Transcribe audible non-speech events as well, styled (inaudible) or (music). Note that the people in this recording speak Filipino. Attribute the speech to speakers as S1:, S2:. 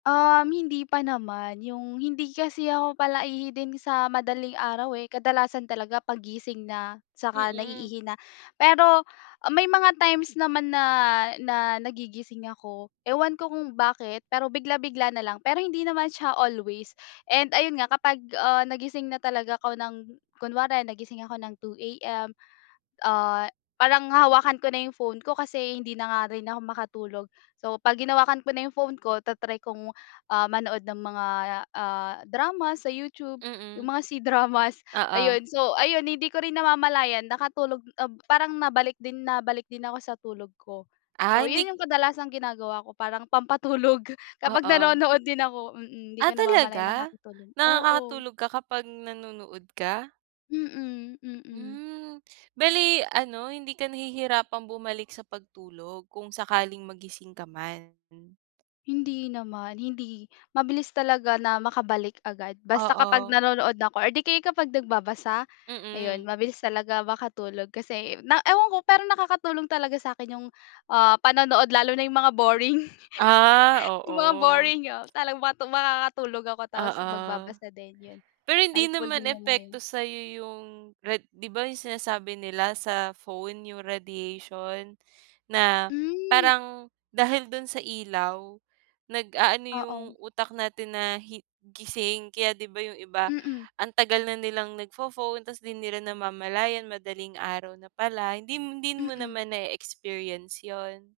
S1: Um, hindi pa naman, yung, hindi kasi ako palaihi din sa madaling araw eh, kadalasan talaga paggising na, saka
S2: Mm.
S1: naiihi na. Pero may mga times naman na na nagigising ako, ewan ko kung bakit pero bigla-bigla na lang pero hindi naman siya always and ayun nga, kapag ah nagising na talaga ako ng kunwari nagising ako ng 2 AM, (gasps) ah parang hahawakan ko na yung phone ko kasi hindi na nga rin ako makatulog. (gasps) So, 'pag hinawakan ko na yung phone ko, ta-try kong ah (gasps) manood ng mga, ah, drama sa YouTube, yung
S2: Mm.
S1: mga C-Dramas (gasps)
S2: Oo.
S1: ayun. So, ayun hindi ko rin namamalayan nakatulog ob parang nabalik din nabalik din ako sa tulog ko.
S2: Ay
S1: So,
S2: hindi
S1: yun
S2: k
S1: yung kadalasang ginagawa ko parang pampatulog kapag
S2: Oo.
S1: nanonood din ako. Mm, 'di
S2: Ah
S1: ko na namamalayan,
S2: talaga?
S1: nakakatulog oo.
S2: Nakakatulog ka kapag nanonood ka?
S1: Mm, mm.
S2: Hmm, bale ano, hindi ka nahihirapan bumalik sa pagtulog kung sakaling magising ka man?
S1: Hindi naman hindi. Mabilis talaga na makabalik agad basta kapag
S2: Oo.
S1: nanonood na 'ko or 'di kaya kapag nagbabasa, (gasps) ayun
S2: Mm.
S1: mabilis talaga makatulog kasi na ewan ko pero nakakatulong talaga sa'kin yung ah (gasps) panonood lalo na yung mga boring
S2: Ah,
S1: (laughs) Yung
S2: oo.
S1: mga boring, oo, tala makakatulog ako tapos
S2: Oo
S1: magbabasa din. Yun,
S2: pero hindi
S1: helpful
S2: naman
S1: din yung mga yun.
S2: epekto sa'yo yung rad 'di ba yung sinasabi nila sa phone yung radiation na
S1: Hmm.
S2: parang dahil do'n sa ilaw, nag-aano yung
S1: Oo.
S2: utak natin na hi gising kaya 'di ba yung iba,
S1: Mm.
S2: (gasps) ang tagal na nilang nag-pho-phone tapos di nila namamalayan madaling araw na pala hindi hindi mo
S1: Mm.
S2: naman nai-experience yun?